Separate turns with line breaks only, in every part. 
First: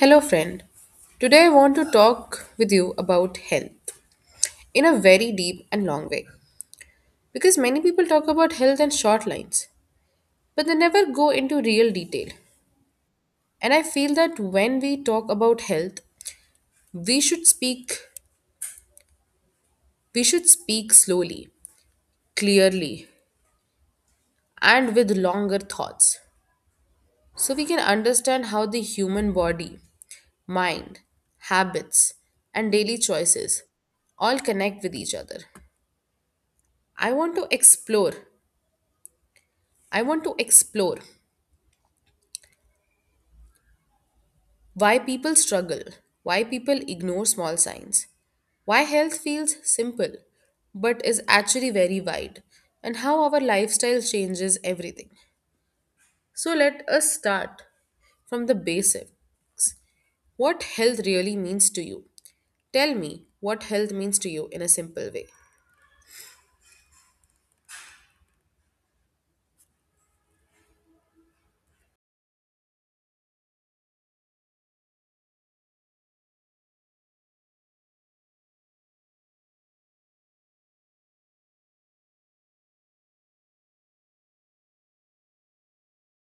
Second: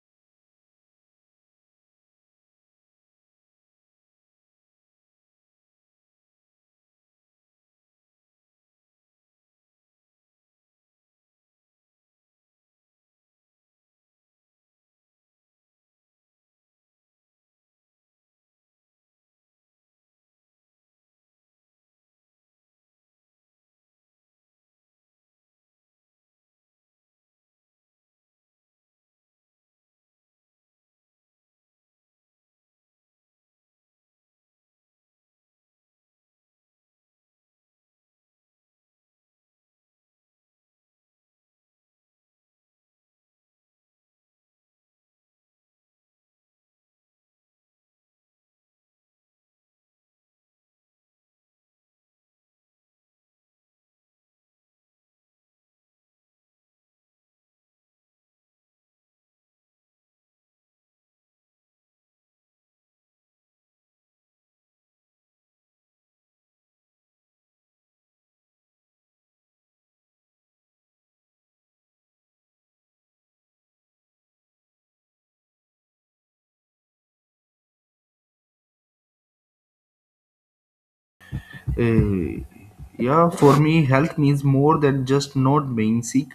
Hello, friend. Today I want to talk with you about health in a very deep and long way, because many people talk about health in short lines, but they never go into real detail. And I feel that when we talk about health, we should speak we should speak slowly, clearly, and with longer thoughts, so we can understand how the human body, mind, habits, and daily choices all connect with each other. I want to explore I want to explore why people struggle, why people ignore small signs, why health feels simple but is actually very wide, and how our lifestyle changes everything. So, let us start from the basics. What health really means to you? Tell me what health means to you in a simple way.
Uh, yeah, for me, health means more than just not being sick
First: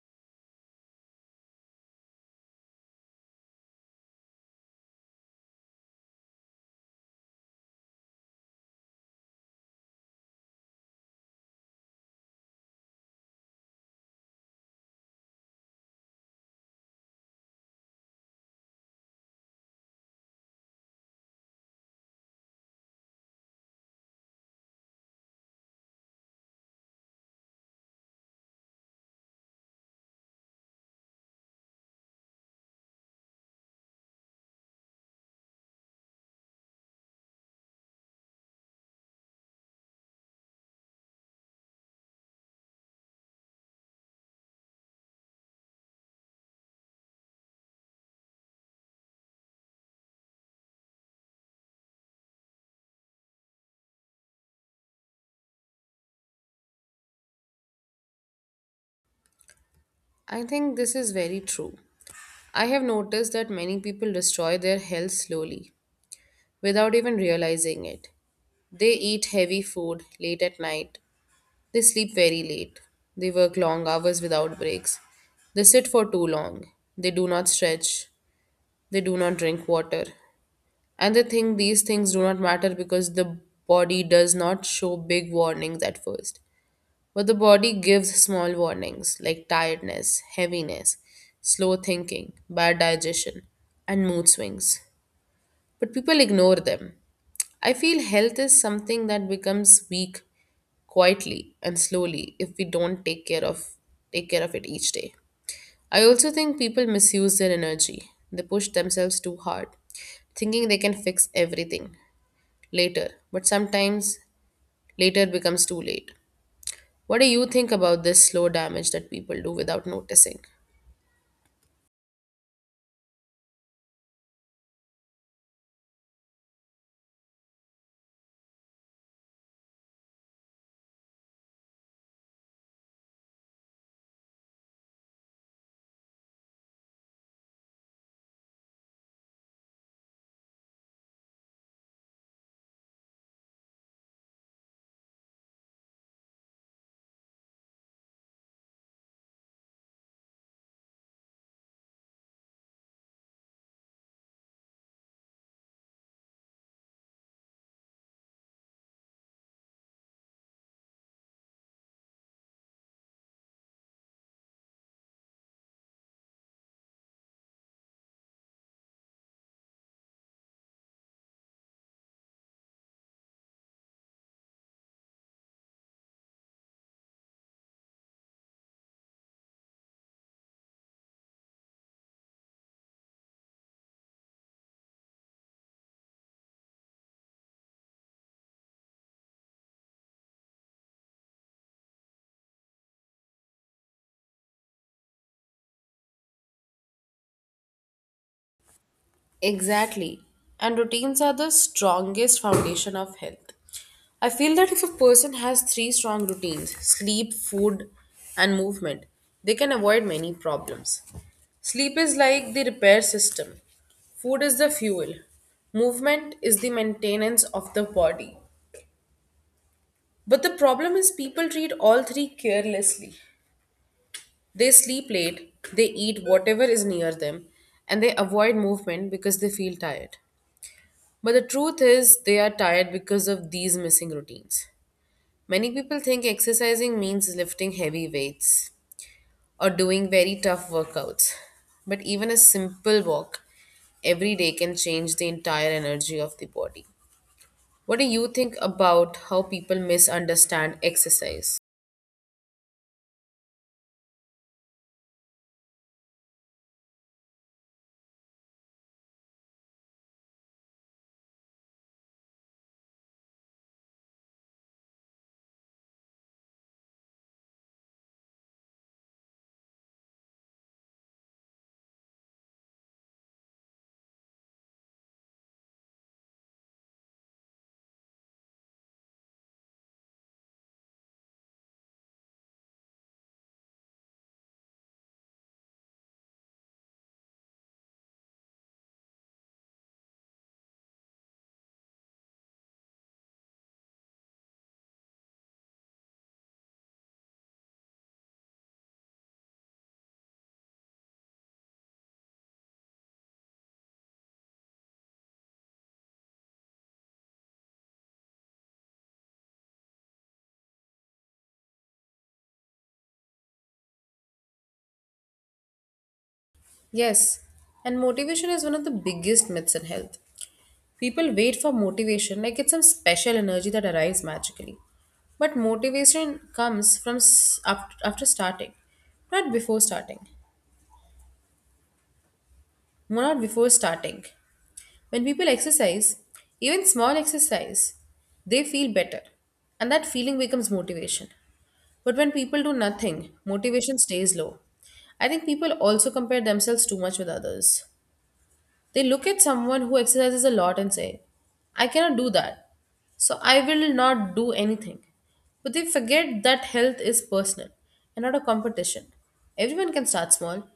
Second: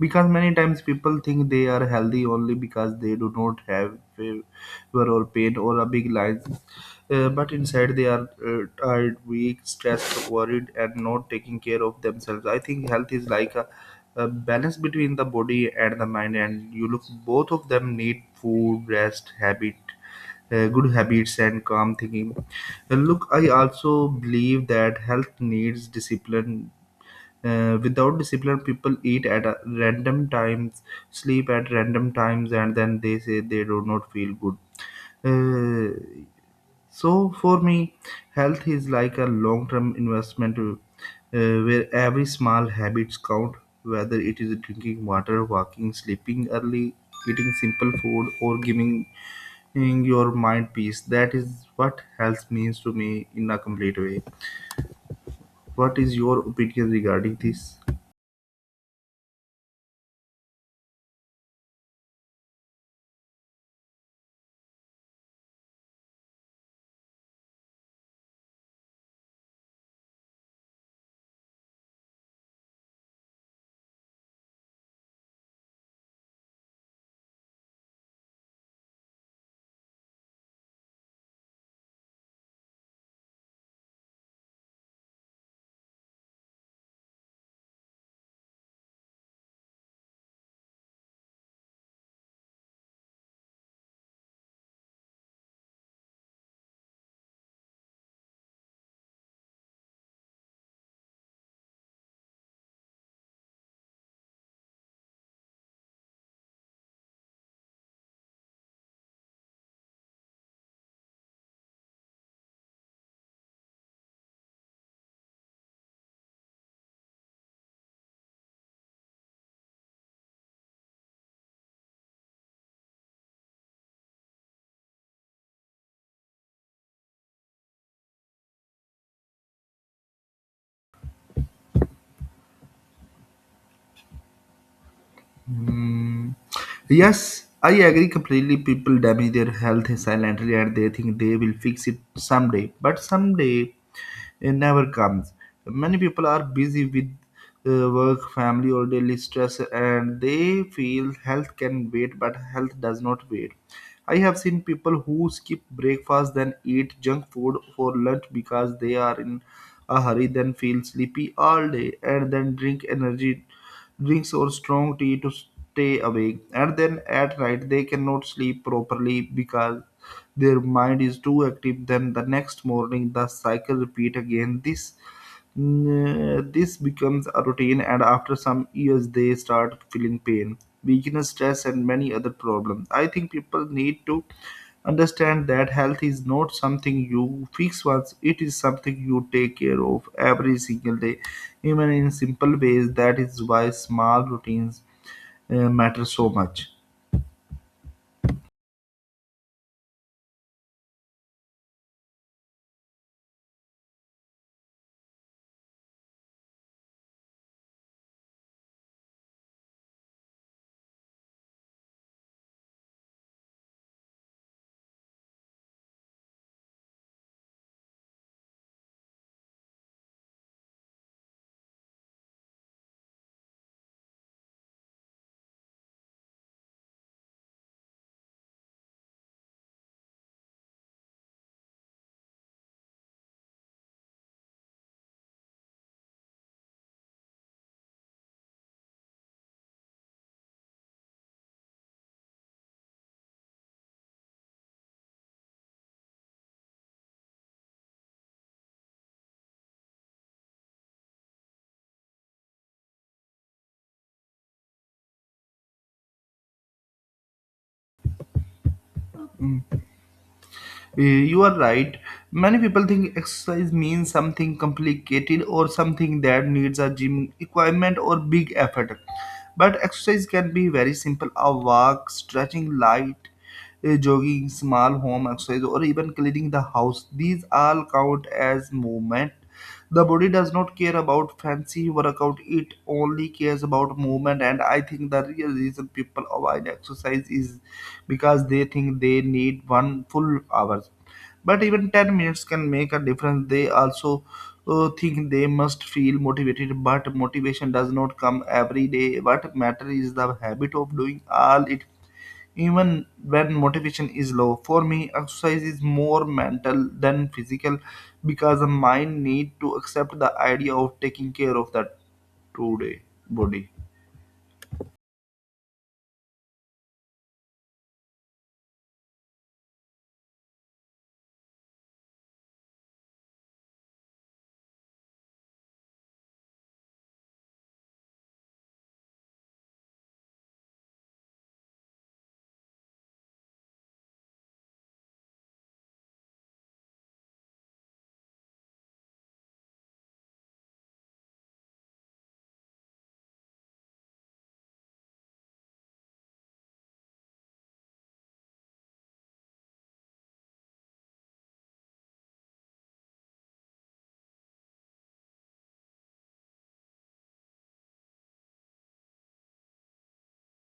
because many times people think they are healthy only because they do not have fever or pain or a big line. But inside they are tired, weak, stressed, worried, and not taking care of themselves. I think health is like a balance between the body and the mind, and you look both of them need food, rest, habit, good habits and calm thinking. Look, I also believe that health needs discipline. Without discipline, people eat at a random times, sleep at random times, and then they say they do not feel good. Uh, so for me, health is like a long-term investment, where every small habits count, whether it is drinking water, walking, sleeping early, eating simple food, or giving in your mind peace. That is what health means to me in a complete way. What is your opinion regarding this?
I think this is very true. I have noticed that many people destroy their health slowly without even realizing it. They eat heavy food late at night. They sleep very late. They work long hours without breaks. They sit for too long. They do not stretch. They do not drink water. And they think these things do not matter because the body does not show big warnings at first. But the body gives small warnings like tiredness, heaviness, slow thinking, bad digestion, and mood swings. But people ignore them. I feel health is something that becomes weak quietly and slowly if we don't take care of it each day. I also think people misuse their energy. They push themselves too hard, thinking they can fix everything later, but sometimes later becomes too late. What do you think about this slow damage that people do without noticing?
Hmm. Yes, I agree completely. People damage their health silently and they think they will fix it someday. But someday it never comes. Many people are busy with work, family, or daily stress, and they feel health can wait, but health does not wait. I have seen people who skip breakfast then eat junk food for lunch because they are in a hurry, then feel sleepy all day, and then drink energy drinks or strong tea to stay awake. And then at night, they cannot sleep properly because their mind is too active. Then the next morning, the cycle repeat again. This becomes a routine, and after some years, they start feeling pain, weakness, stress, and many other problems. I think people need to understand that health is not something you fix once, it is something you take care of every single day, even in simple ways. That is why small routines matter so much.
Exactly. And routines are the strongest foundation of health. I feel that if a person has three strong routines, sleep, food, and movement, they can avoid many problems. Sleep is like the repair system. Food is the fuel. Movement is the maintenance of the body. But the problem is, people treat all three carelessly. They sleep late, they eat whatever is near them, and they avoid movement because they feel tired. But the truth is, they are tired because of these missing routines. Many people think exercising means lifting heavy weights or doing very tough workouts. But even a simple walk every day can change the entire energy of the body. What do you think about how people misunderstand exercise?
You are right. Many people think exercise means something complicated or something that needs a gym equipment or big effort. But exercise can be very simple a walk, stretching light, jogging, small home exercise, or even cleaning the house. These all count as movement. The body does not care about fancy workout, it only cares about movement. And I think the real reason people avoid exercise is because they think they need one full hour but even 10 minutes can make a difference they also think they must feel motivated but motivation does not come every day what matters is the habit of doing all it even when motivation is low for me exercise is more mental than physical because the mind need to accept the idea of taking care of that today body.
Yes, and motivation is one of the biggest myths in health. People wait for motivation like it's some special energy that arrives magically. But motivation comes from after starting, not before starting. not before starting. When people exercise, even small exercise, they feel better. And that feeling becomes motivation. But when people do nothing, motivation stays low. I think people also compare themselves too much with others. They look at someone who exercises a lot and say, I cannot do that, so I will not do anything. But they forget that health is personal and not a competition. Everyone can start small.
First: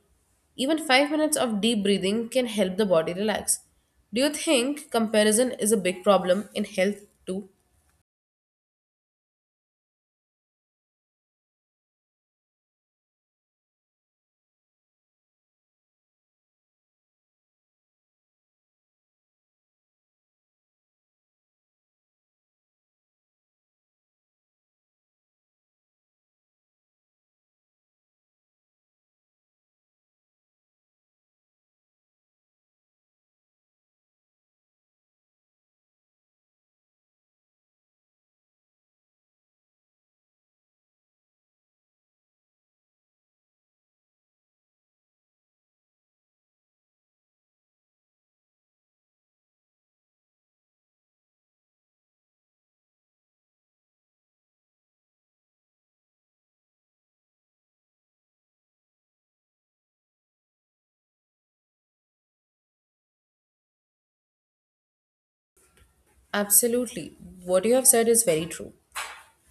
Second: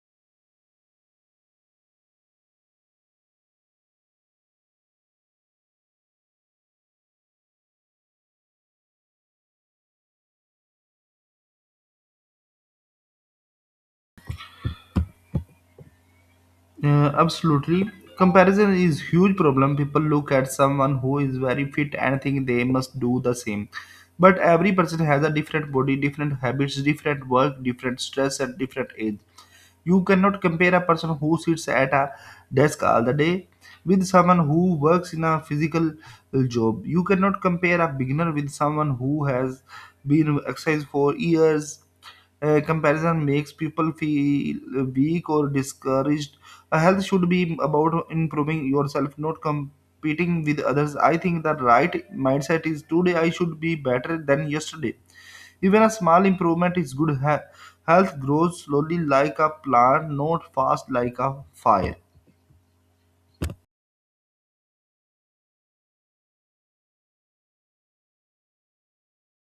Even 5 minutes of deep breathing can help the body relax. Do you think comparison is a big problem in health too?
Absolutely. Comparison is huge problem. People look at someone who is very fit and think they must do the same. But every person has a different body, different habits, different work, different stress at different age. You cannot compare a person who sits at a desk all the day with someone who works in a physical job. You cannot compare a beginner with someone who has been exercised for years. Comparison makes people feel weak or discouraged. Health should be about improving yourself, not competing with others. I think the right mindset is today I should be better than yesterday. Even a small improvement is good. Health grows slowly like a plant, not fast like a fire.
Absolutely. What you have said is very true.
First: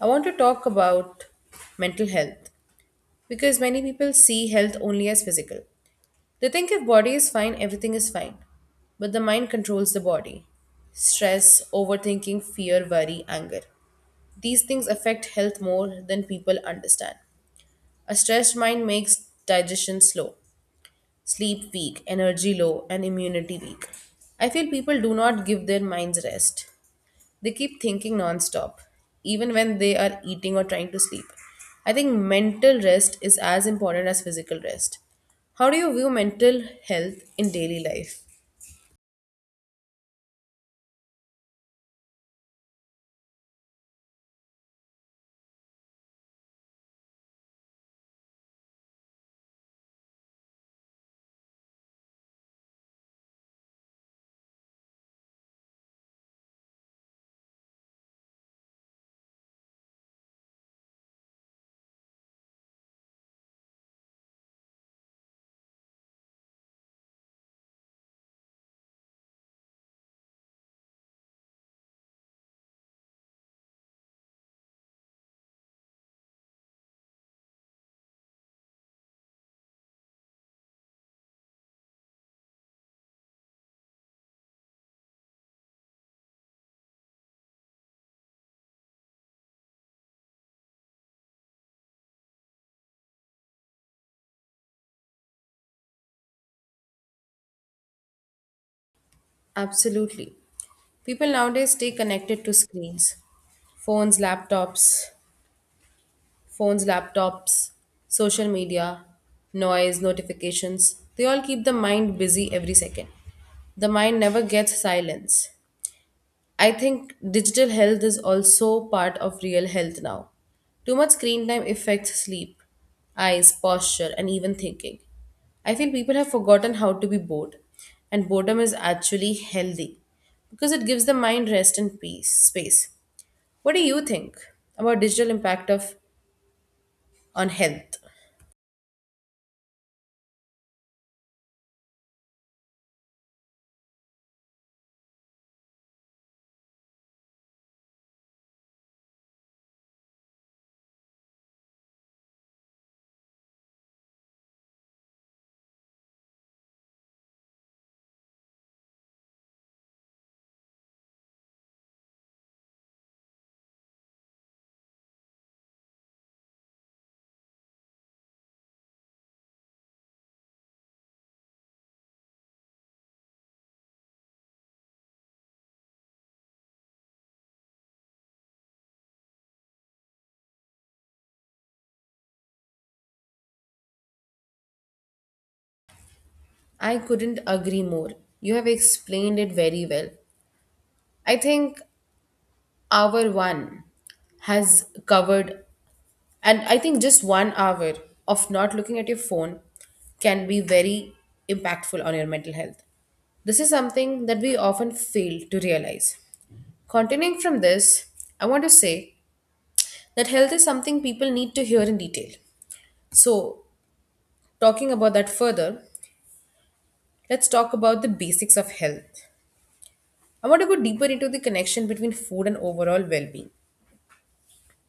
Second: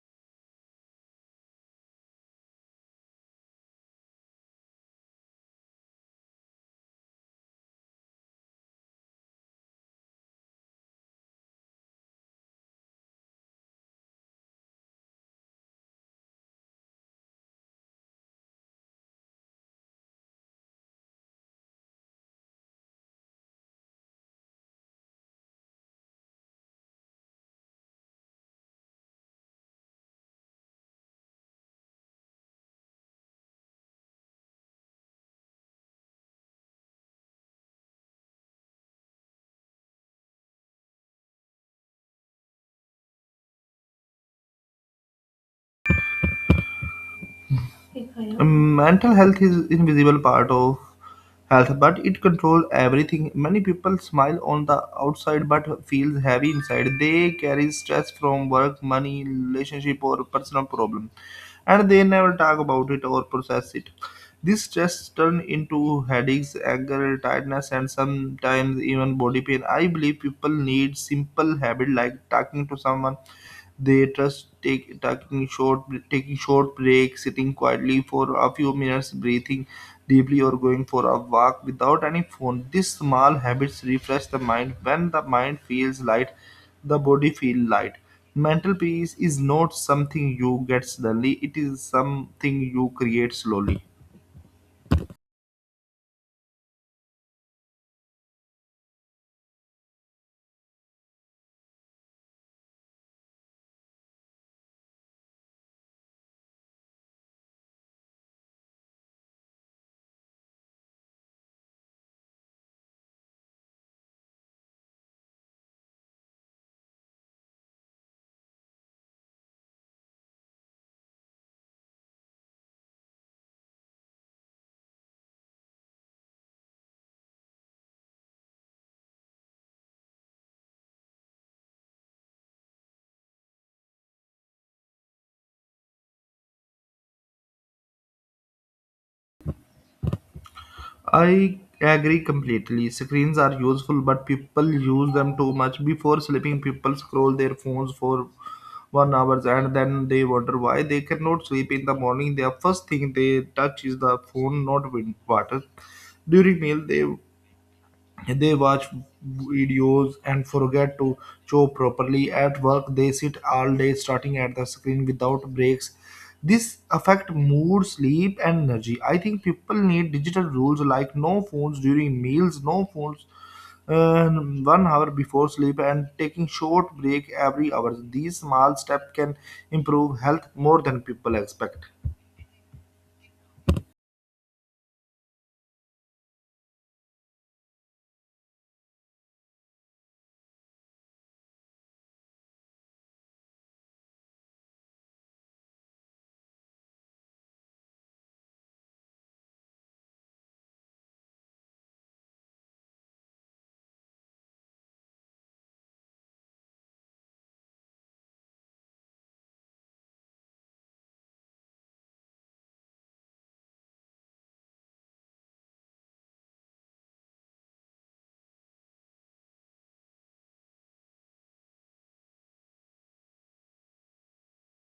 I want to talk about mental health because many people see health only as physical. They think if body is fine, everything is fine. But the mind controls the body. Stress, overthinking, fear, worry, anger. These things affect health more than people understand. A stressed mind makes digestion slow, sleep weak, energy low, and immunity weak. I feel people do not give their minds rest. They keep thinking nonstop, even when they are eating or trying to sleep. I think mental rest is as important as physical rest. How do you view mental health in daily life?
Mental health is invisible part of health, but it controls everything. Many people smile on the outside but feels heavy inside. They carry stress from work, money, relationship, or personal problem, and they never talk about it or process it. This stress turn into headaches, anger, tiredness, and sometimes even body pain. I believe people need simple habit like talking to someone they trust take, taking short breaks, sitting quietly for a few minutes, breathing deeply, or going for a walk without any phone. These small habits refresh the mind. When the mind feels light, the body feels light. Mental peace is not something you get suddenly; it is something you create slowly.
Absolutely. People nowadays stay connected to screens, phones, laptops, phones, laptops, social media, noise, notifications. They all keep the mind busy every second. The mind never gets silence. I think digital health is also part of real health now. Too much screen time affects sleep, eyes, posture, and even thinking. I feel people have forgotten how to be bored, and boredom is actually healthy because it gives the mind rest and peace space. What do you think about digital impact of on health?
I agree completely. Screens are useful, but people use them too much. Before sleeping, people scroll their phones for 1 hour and then they wonder why they cannot sleep in the morning. Their first thing they touch is the phone, not water. During meal, they watch videos and forget to chew properly. At work, they sit all day starting at the screen without breaks. This affect mood, sleep, and energy. I think people need digital rules like no phones during meals, no phones 1 hour before sleep, and taking short break every hour. These small steps can improve health more than people expect.
I couldn't agree more. You have explained it very well. I think our one has covered. And I think just 1 hour of not looking at your phone can be very impactful on your mental health. This is something that we often fail to realize. Continuing from this, I want to say that health is something people need to hear in detail. So, talking about that further, let's talk about the basics of health. I want to go deeper into the connection between food and overall well being,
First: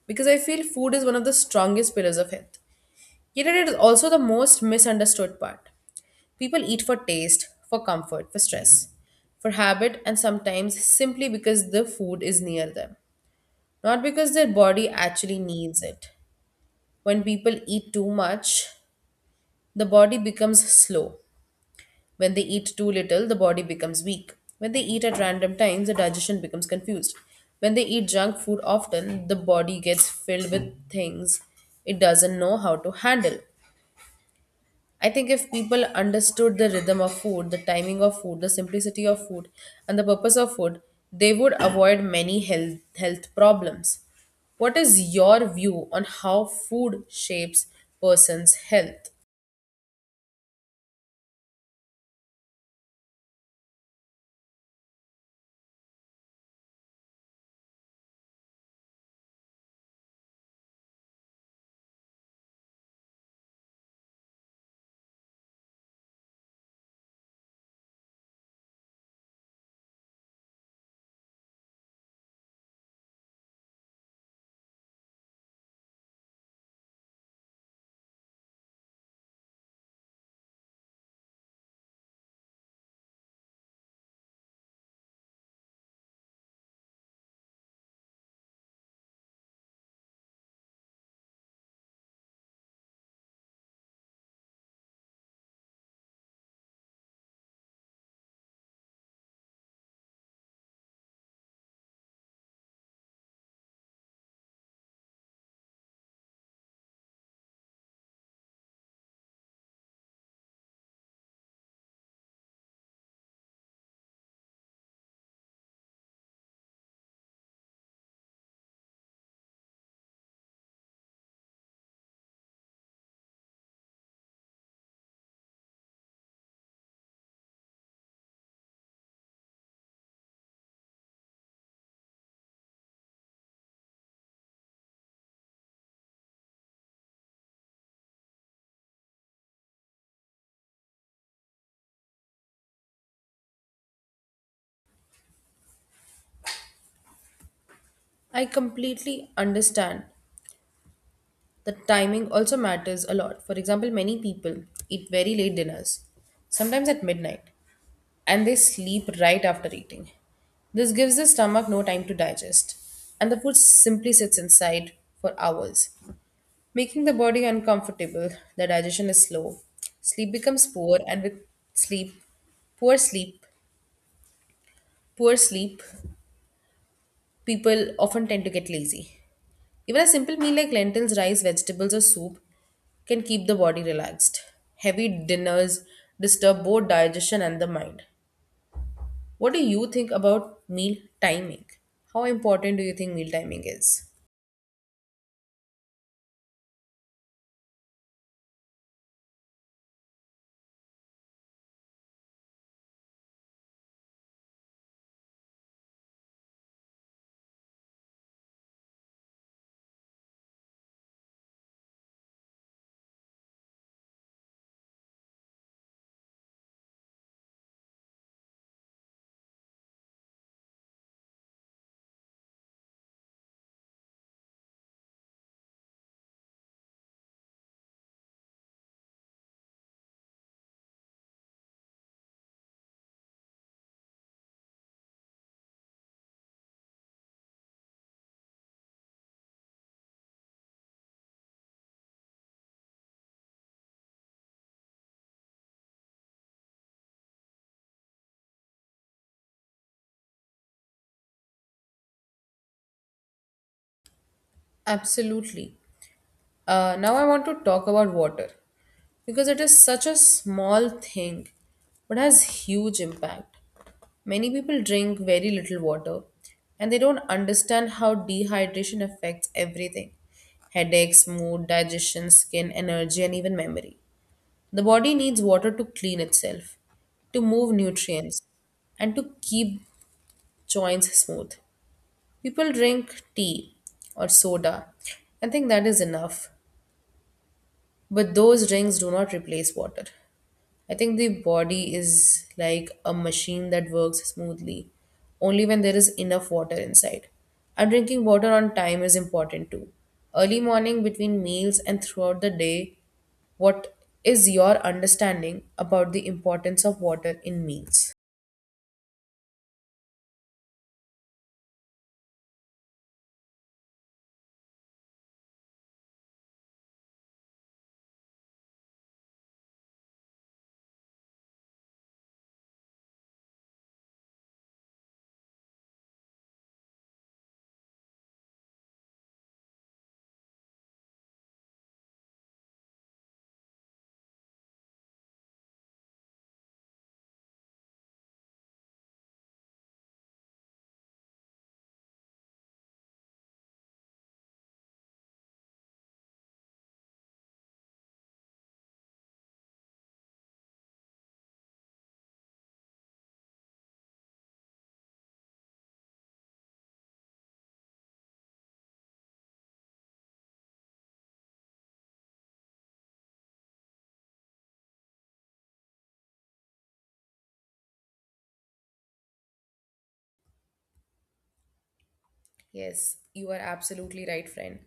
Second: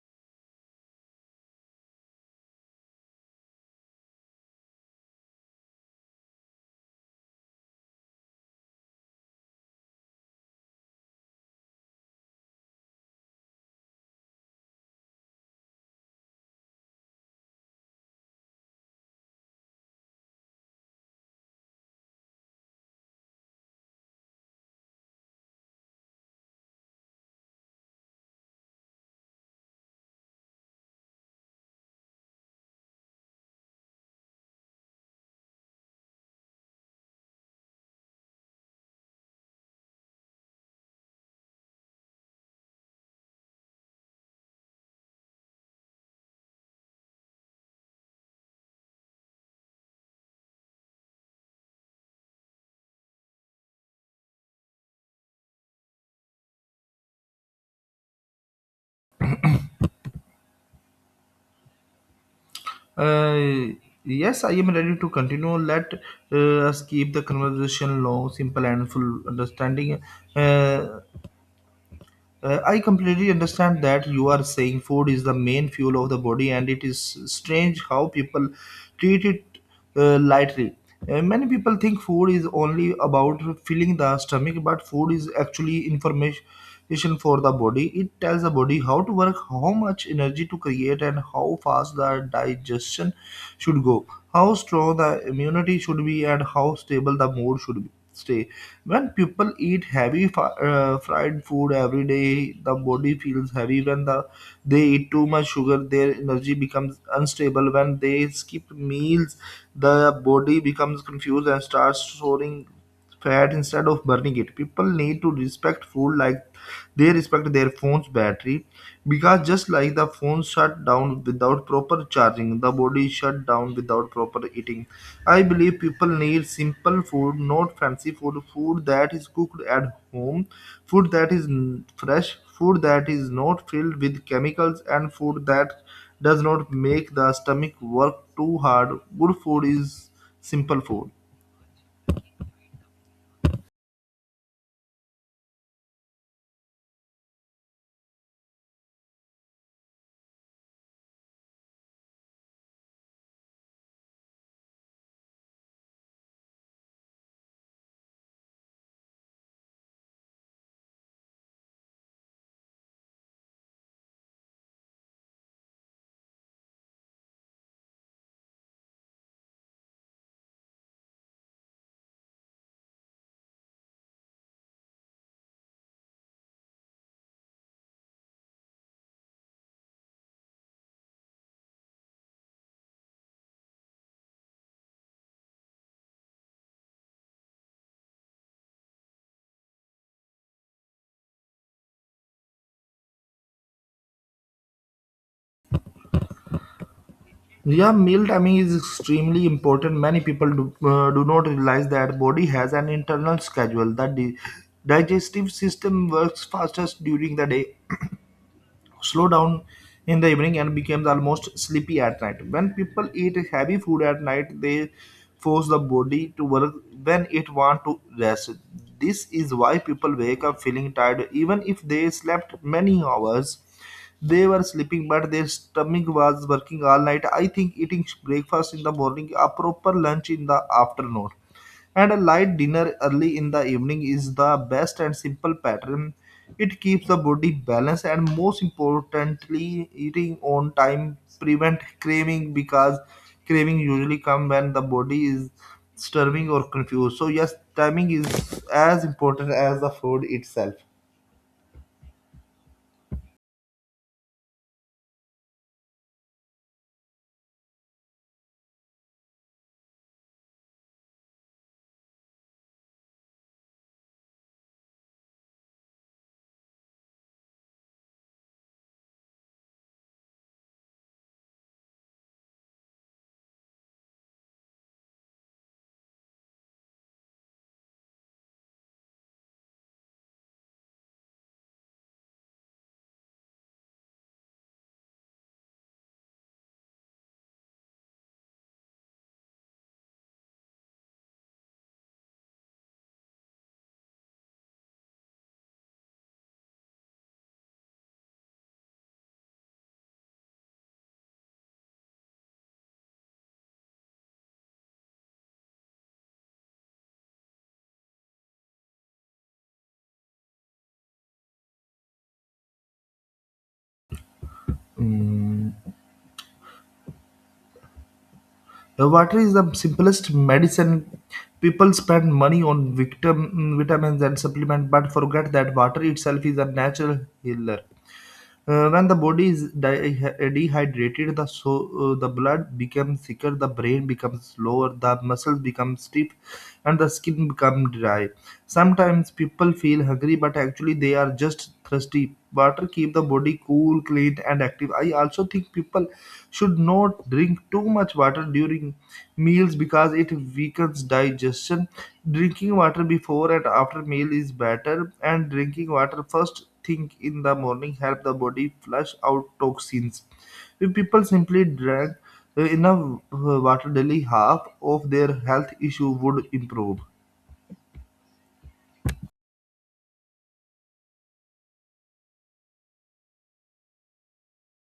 because I feel food is one of the strongest pillars of health. Yet, it is also the most misunderstood part. People eat for taste, for comfort, for stress, for habit, and sometimes simply because the food is near them, not because their body actually needs it. When people eat too much, the body becomes slow. When they eat too little, the body becomes weak. When they eat at random times, the digestion becomes confused. When they eat junk food often, the body gets filled with things it doesn't know how to handle. I think if people understood the rhythm of food, the timing of food, the simplicity of food, and the purpose of food, they would avoid many health problems. What is your view on how food shapes person's health?
Uh, yes, I am ready to continue. Let us keep the conversation long, simple, and full understanding. Uh, I completely understand that you are saying food is the main fuel of the body, and it is strange how people treat it lightly. Many people think food is only about filling the stomach, but food is actually information for the body. It tells the body how to work, how much energy to create, and how fast the digestion should go, how strong the immunity should be, and how stable the mood should be stay. When people eat heavy fried food every day, the body feels heavy. When the they eat too much sugar, their energy becomes unstable. When they skip meals, the body becomes confused and starts storing fat instead of burning it. People need to respect food like they respect their phone's battery because just like the phone shut down without proper charging, the body shut down without proper eating. I believe people need simple food, not fancy food, food that is cooked at home, food that is fresh, food that is not filled with chemicals, and food that does not make the stomach work too hard. Good food is simple food.
I completely understand that timing also matters a lot. For example, many people eat very late dinners, sometimes at midnight, and they sleep right after eating. This gives the stomach no time to digest, and the food simply sits inside for hours, making the body uncomfortable. The digestion is slow, sleep becomes poor, and with sleep, poor sleep, poor sleep, people often tend to get lazy. Even a simple meal like lentils, rice, vegetables, or soup can keep the body relaxed. Heavy dinners disturb both digestion and the mind. What do you think about meal timing? How important do you think meal timing is?
Yeah, meal timing is extremely important. Many people do not realize that body has an internal schedule. The digestive system works fastest during the day slow down in the evening and becomes almost sleepy at night. When people eat heavy food at night, they force the body to work when it wants to rest. This is why people wake up feeling tired even if they slept many hours. They were sleeping, but their stomach was working all night. I think eating breakfast in the morning, a proper lunch in the afternoon and a light dinner early in the evening is the best and simple pattern. It keeps the body balanced and most importantly, eating on time prevent craving because craving usually come when the body is starving or confused. So yes, timing is as important as the food itself.
Absolutely. Now I want to talk about water because it is such a small thing but has huge impact. Many people drink very little water and they don't understand how dehydration affects everything, headaches, mood, digestion, skin, energy, and even memory. The body needs water to clean itself, to move nutrients, and to keep joints smooth. People drink tea or soda and think that is enough, but those drinks do not replace water. I think the body is like a machine that works smoothly only when there is enough water inside. And drinking water on time is important too. Early morning, between meals, and throughout the day, what is your understanding about the importance of water in meals?
Mm. Water is the simplest medicine. People spend money on victim, vitamins and supplements, but forget that water itself is a natural healer. When the body is dehydrated, the the blood becomes thicker, the brain becomes slower, the muscles become stiff, and the skin become dry. Sometimes people feel hungry, but actually they are just thirsty. Water keep the body cool, clean, and active. I also think people should not drink too much water during meals because it weakens digestion. Drinking water before and after meal is better, and drinking water first think in the morning help the body flush out toxins. If people simply drank enough water daily, half of their health issue would improve.
Yes, you are absolutely right, friend.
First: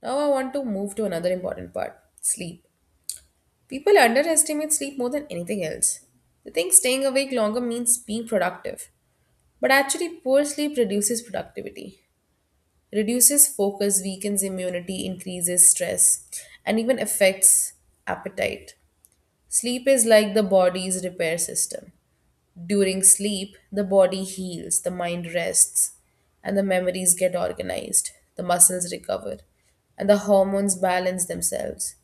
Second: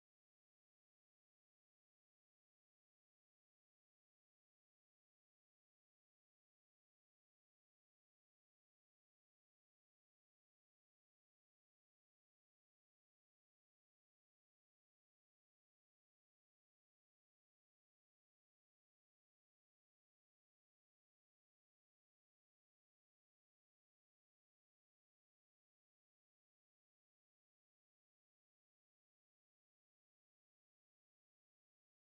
Now I want to move to another important part, sleep. People underestimate sleep more than anything else. They think staying awake longer means being productive. But actually, poor sleep reduces productivity, reduces focus, weakens immunity, increases stress, and even affects appetite. Sleep is like the body's repair system. During sleep, the body heals, the mind rests, and the memories get organized, the muscles recover, and the hormones balance themselves.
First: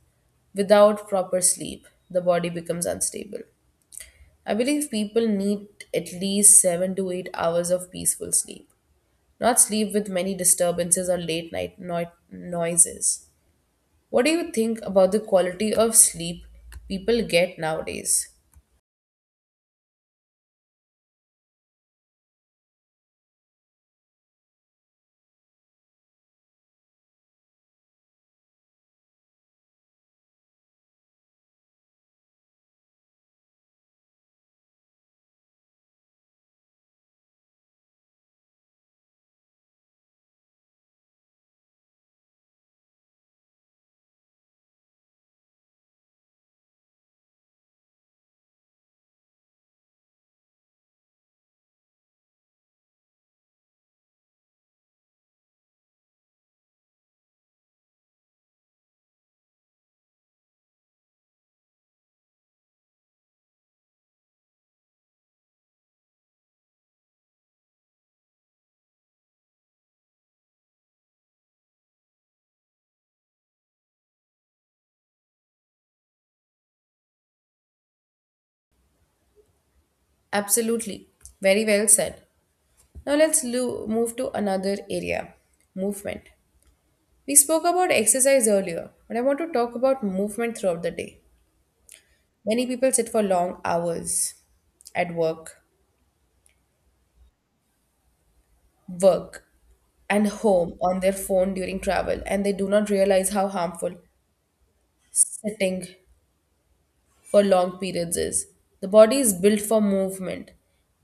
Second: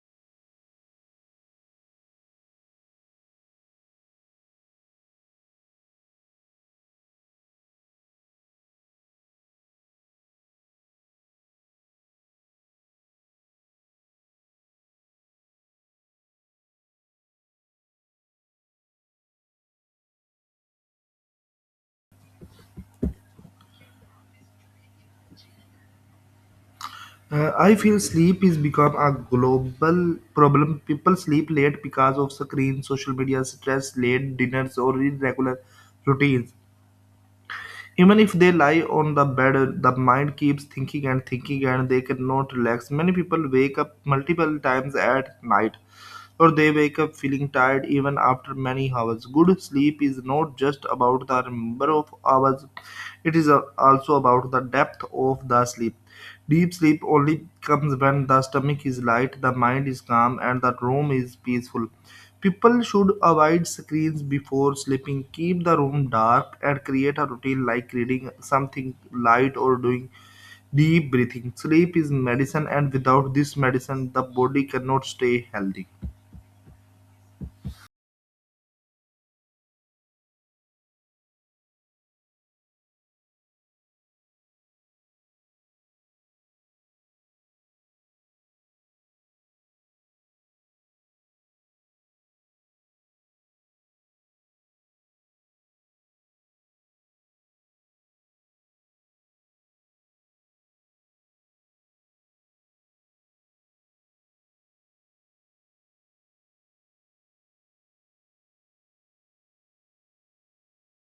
Without proper sleep, the body becomes unstable. I believe people need at least 7 to 8 hours of peaceful sleep, not sleep with many disturbances or late night noises. What do you think about the quality of sleep people get nowadays?
I feel sleep is become a global problem. People sleep late because of screen, social media, stress, late dinners, or irregular routines. Even if they lie on the bed, the mind keeps thinking and thinking and they cannot relax. Many people wake up multiple times at night or they wake up feeling tired even after many hours. Good sleep is not just about the number of hours, it is also about the depth of the sleep. Deep sleep only comes when the stomach is light, the mind is calm, and the room is peaceful. People should avoid screens before sleeping, keep the room dark, and create a routine like reading something light or doing deep breathing. Sleep is medicine, and without this medicine, the body cannot stay healthy.
Absolutely. Very well said. Now let's move to another area, movement. We spoke about exercise earlier, but I want to talk about movement throughout the day. Many people sit for long hours at work, and home on their phone during travel, and they do not realize how harmful sitting for long periods is. The body is built for movement.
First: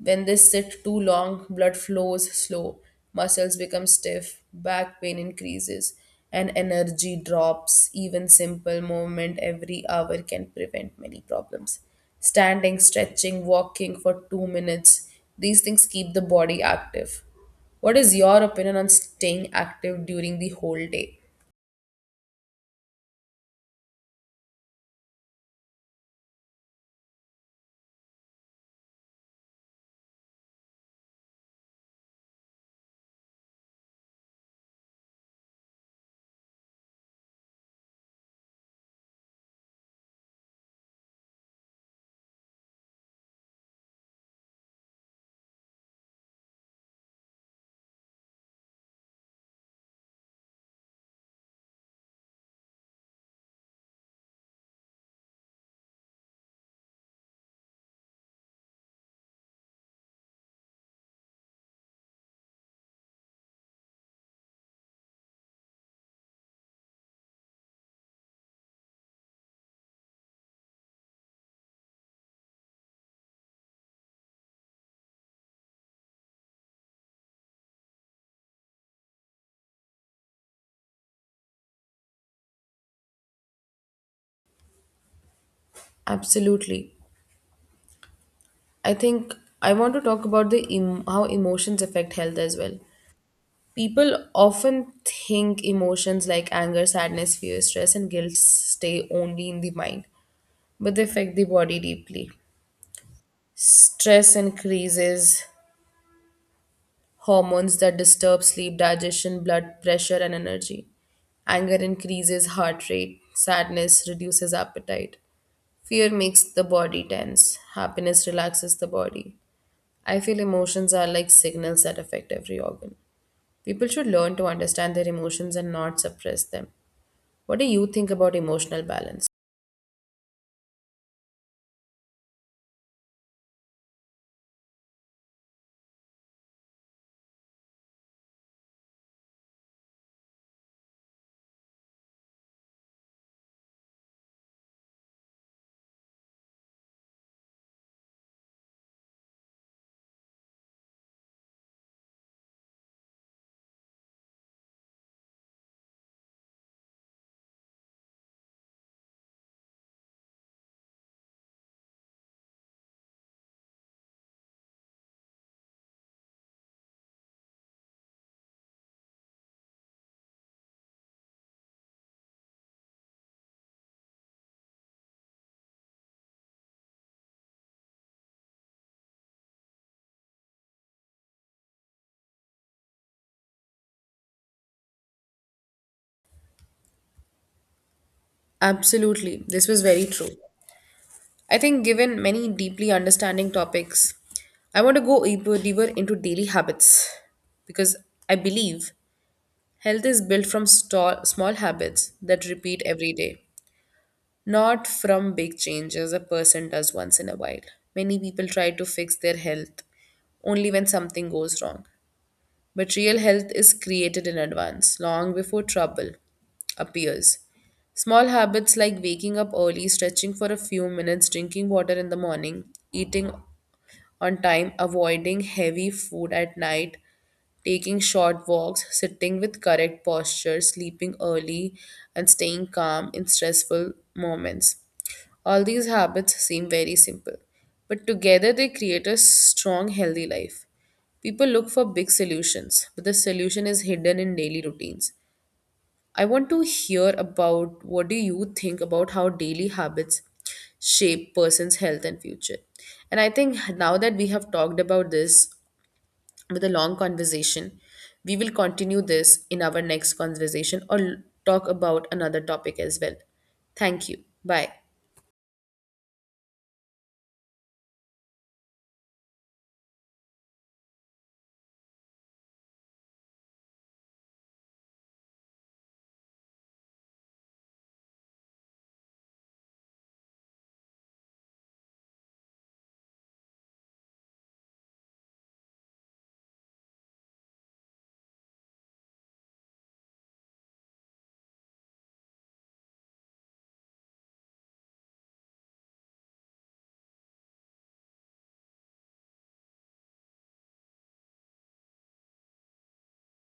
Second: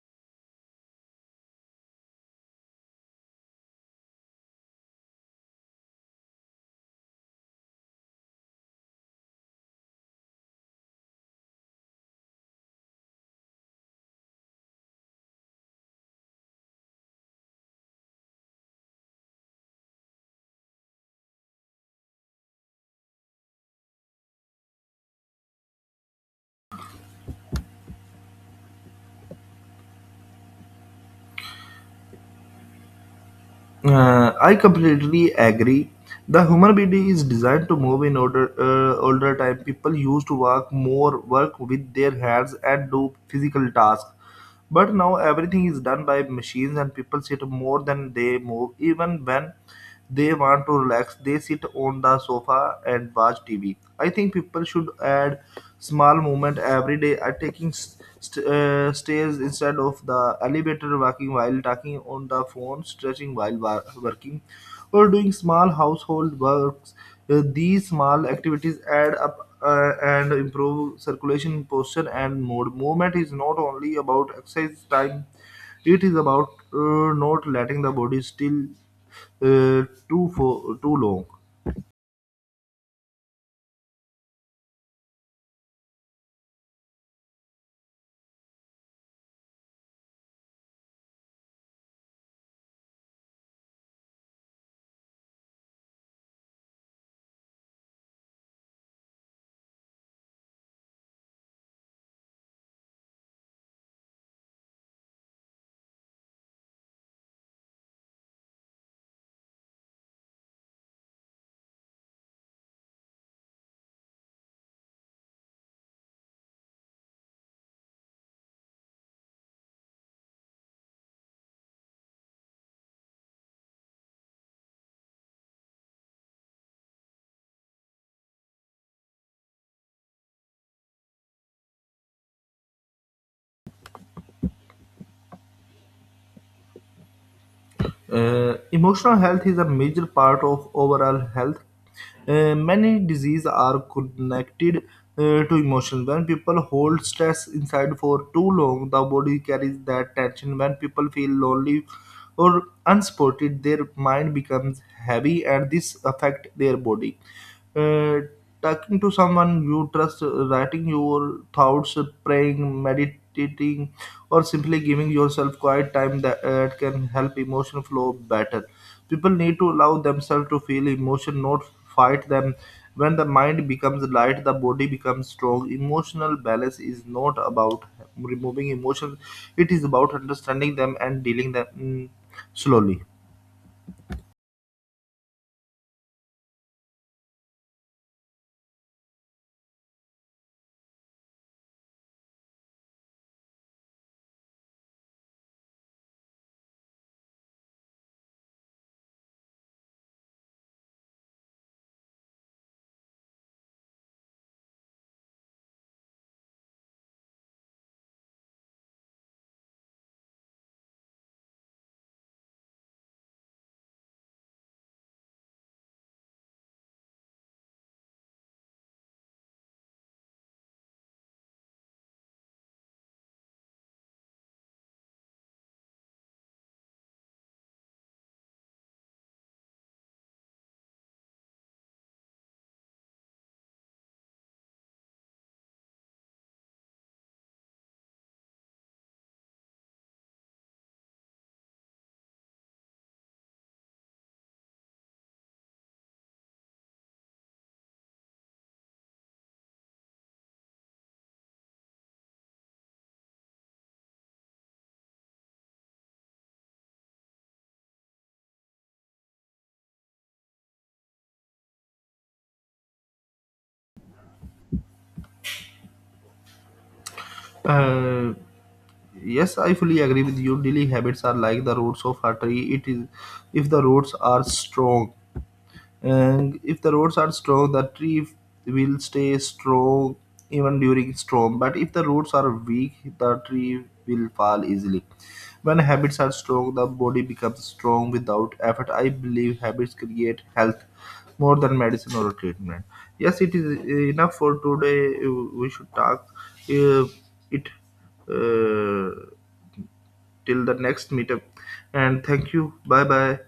When they sit too long, blood flows slow, muscles become stiff, back pain increases, and energy drops. Even simple movement every hour can prevent many problems. Standing, stretching, walking for 2 minutes, these things keep the body active. What is your opinion on staying active during the whole day?
I completely agree. The human body is designed to move in order. Older time, people used to work more, work with their hands, and do physical tasks. But now everything is done by machines, and people sit more than they move, even when they want to relax they sit on the sofa and watch tv I think people should add small movement every day are taking stairs instead of the elevator walking while talking on the phone stretching while working or doing small household works. These small activities add up and improve circulation posture and mood movement is not only about exercise time it is about not letting the body still uh, too for too long.
Absolutely. I think I want to talk about how emotions affect health as well. People often think emotions like anger, sadness, fear, stress, and guilt stay only in the mind, but they affect the body deeply. Stress increases hormones that disturb sleep, digestion, blood pressure, and energy. Anger increases heart rate. Sadness reduces appetite. Fear makes the body tense. Happiness relaxes the body. I feel emotions are like signals that affect every organ. People should learn to understand their emotions and not suppress them. What do you think about emotional balance?
Emotional health is a major part of overall health. Many diseases are connected to emotion. When people hold stress inside for too long, the body carries that tension. When people feel lonely or unsupported, their mind becomes heavy, and this affects their body. uh, talking to someone you trust, writing your thoughts, praying, meditating, or simply giving yourself quiet time that can help emotion flow better. People need to allow themselves to feel emotion, not fight them. When the mind becomes light, the body becomes strong. Emotional balance is not about removing emotions; it is about understanding them and dealing them slowly.
Absolutely. This was very true. I think, given many deeply understanding topics, I want to go deeper into daily habits because I believe health is built from small habits that repeat every day, not from big changes a person does once in a while. Many people try to fix their health only when something goes wrong. But real health is created in advance, long before trouble appears. Small habits like waking up early, stretching for a few minutes, drinking water in the morning, eating on time, avoiding heavy food at night, taking short walks, sitting with correct posture, sleeping early, and staying calm in stressful moments. All these habits seem very simple, but together they create a strong, healthy life. People look for big solutions, but the solution is hidden in daily routines. I want to hear about what do you think about how daily habits shape person's health and future. And I think now that we have talked about this, with a long conversation, we will continue this in our next conversation or talk about another topic as well. Thank you. Bye.
Uh, yes, I fully agree with you. Daily habits are like the roots of a tree. It is if the roots are strong, and if the roots are strong, the tree will stay strong even during storm. But if the roots are weak, the tree will fall easily. When habits are strong, the body becomes strong without effort. I believe habits create health more than medicine or treatment. Yes, it is enough for today. We should talk uh, it uh, till the next meetup. And thank you. Bye bye.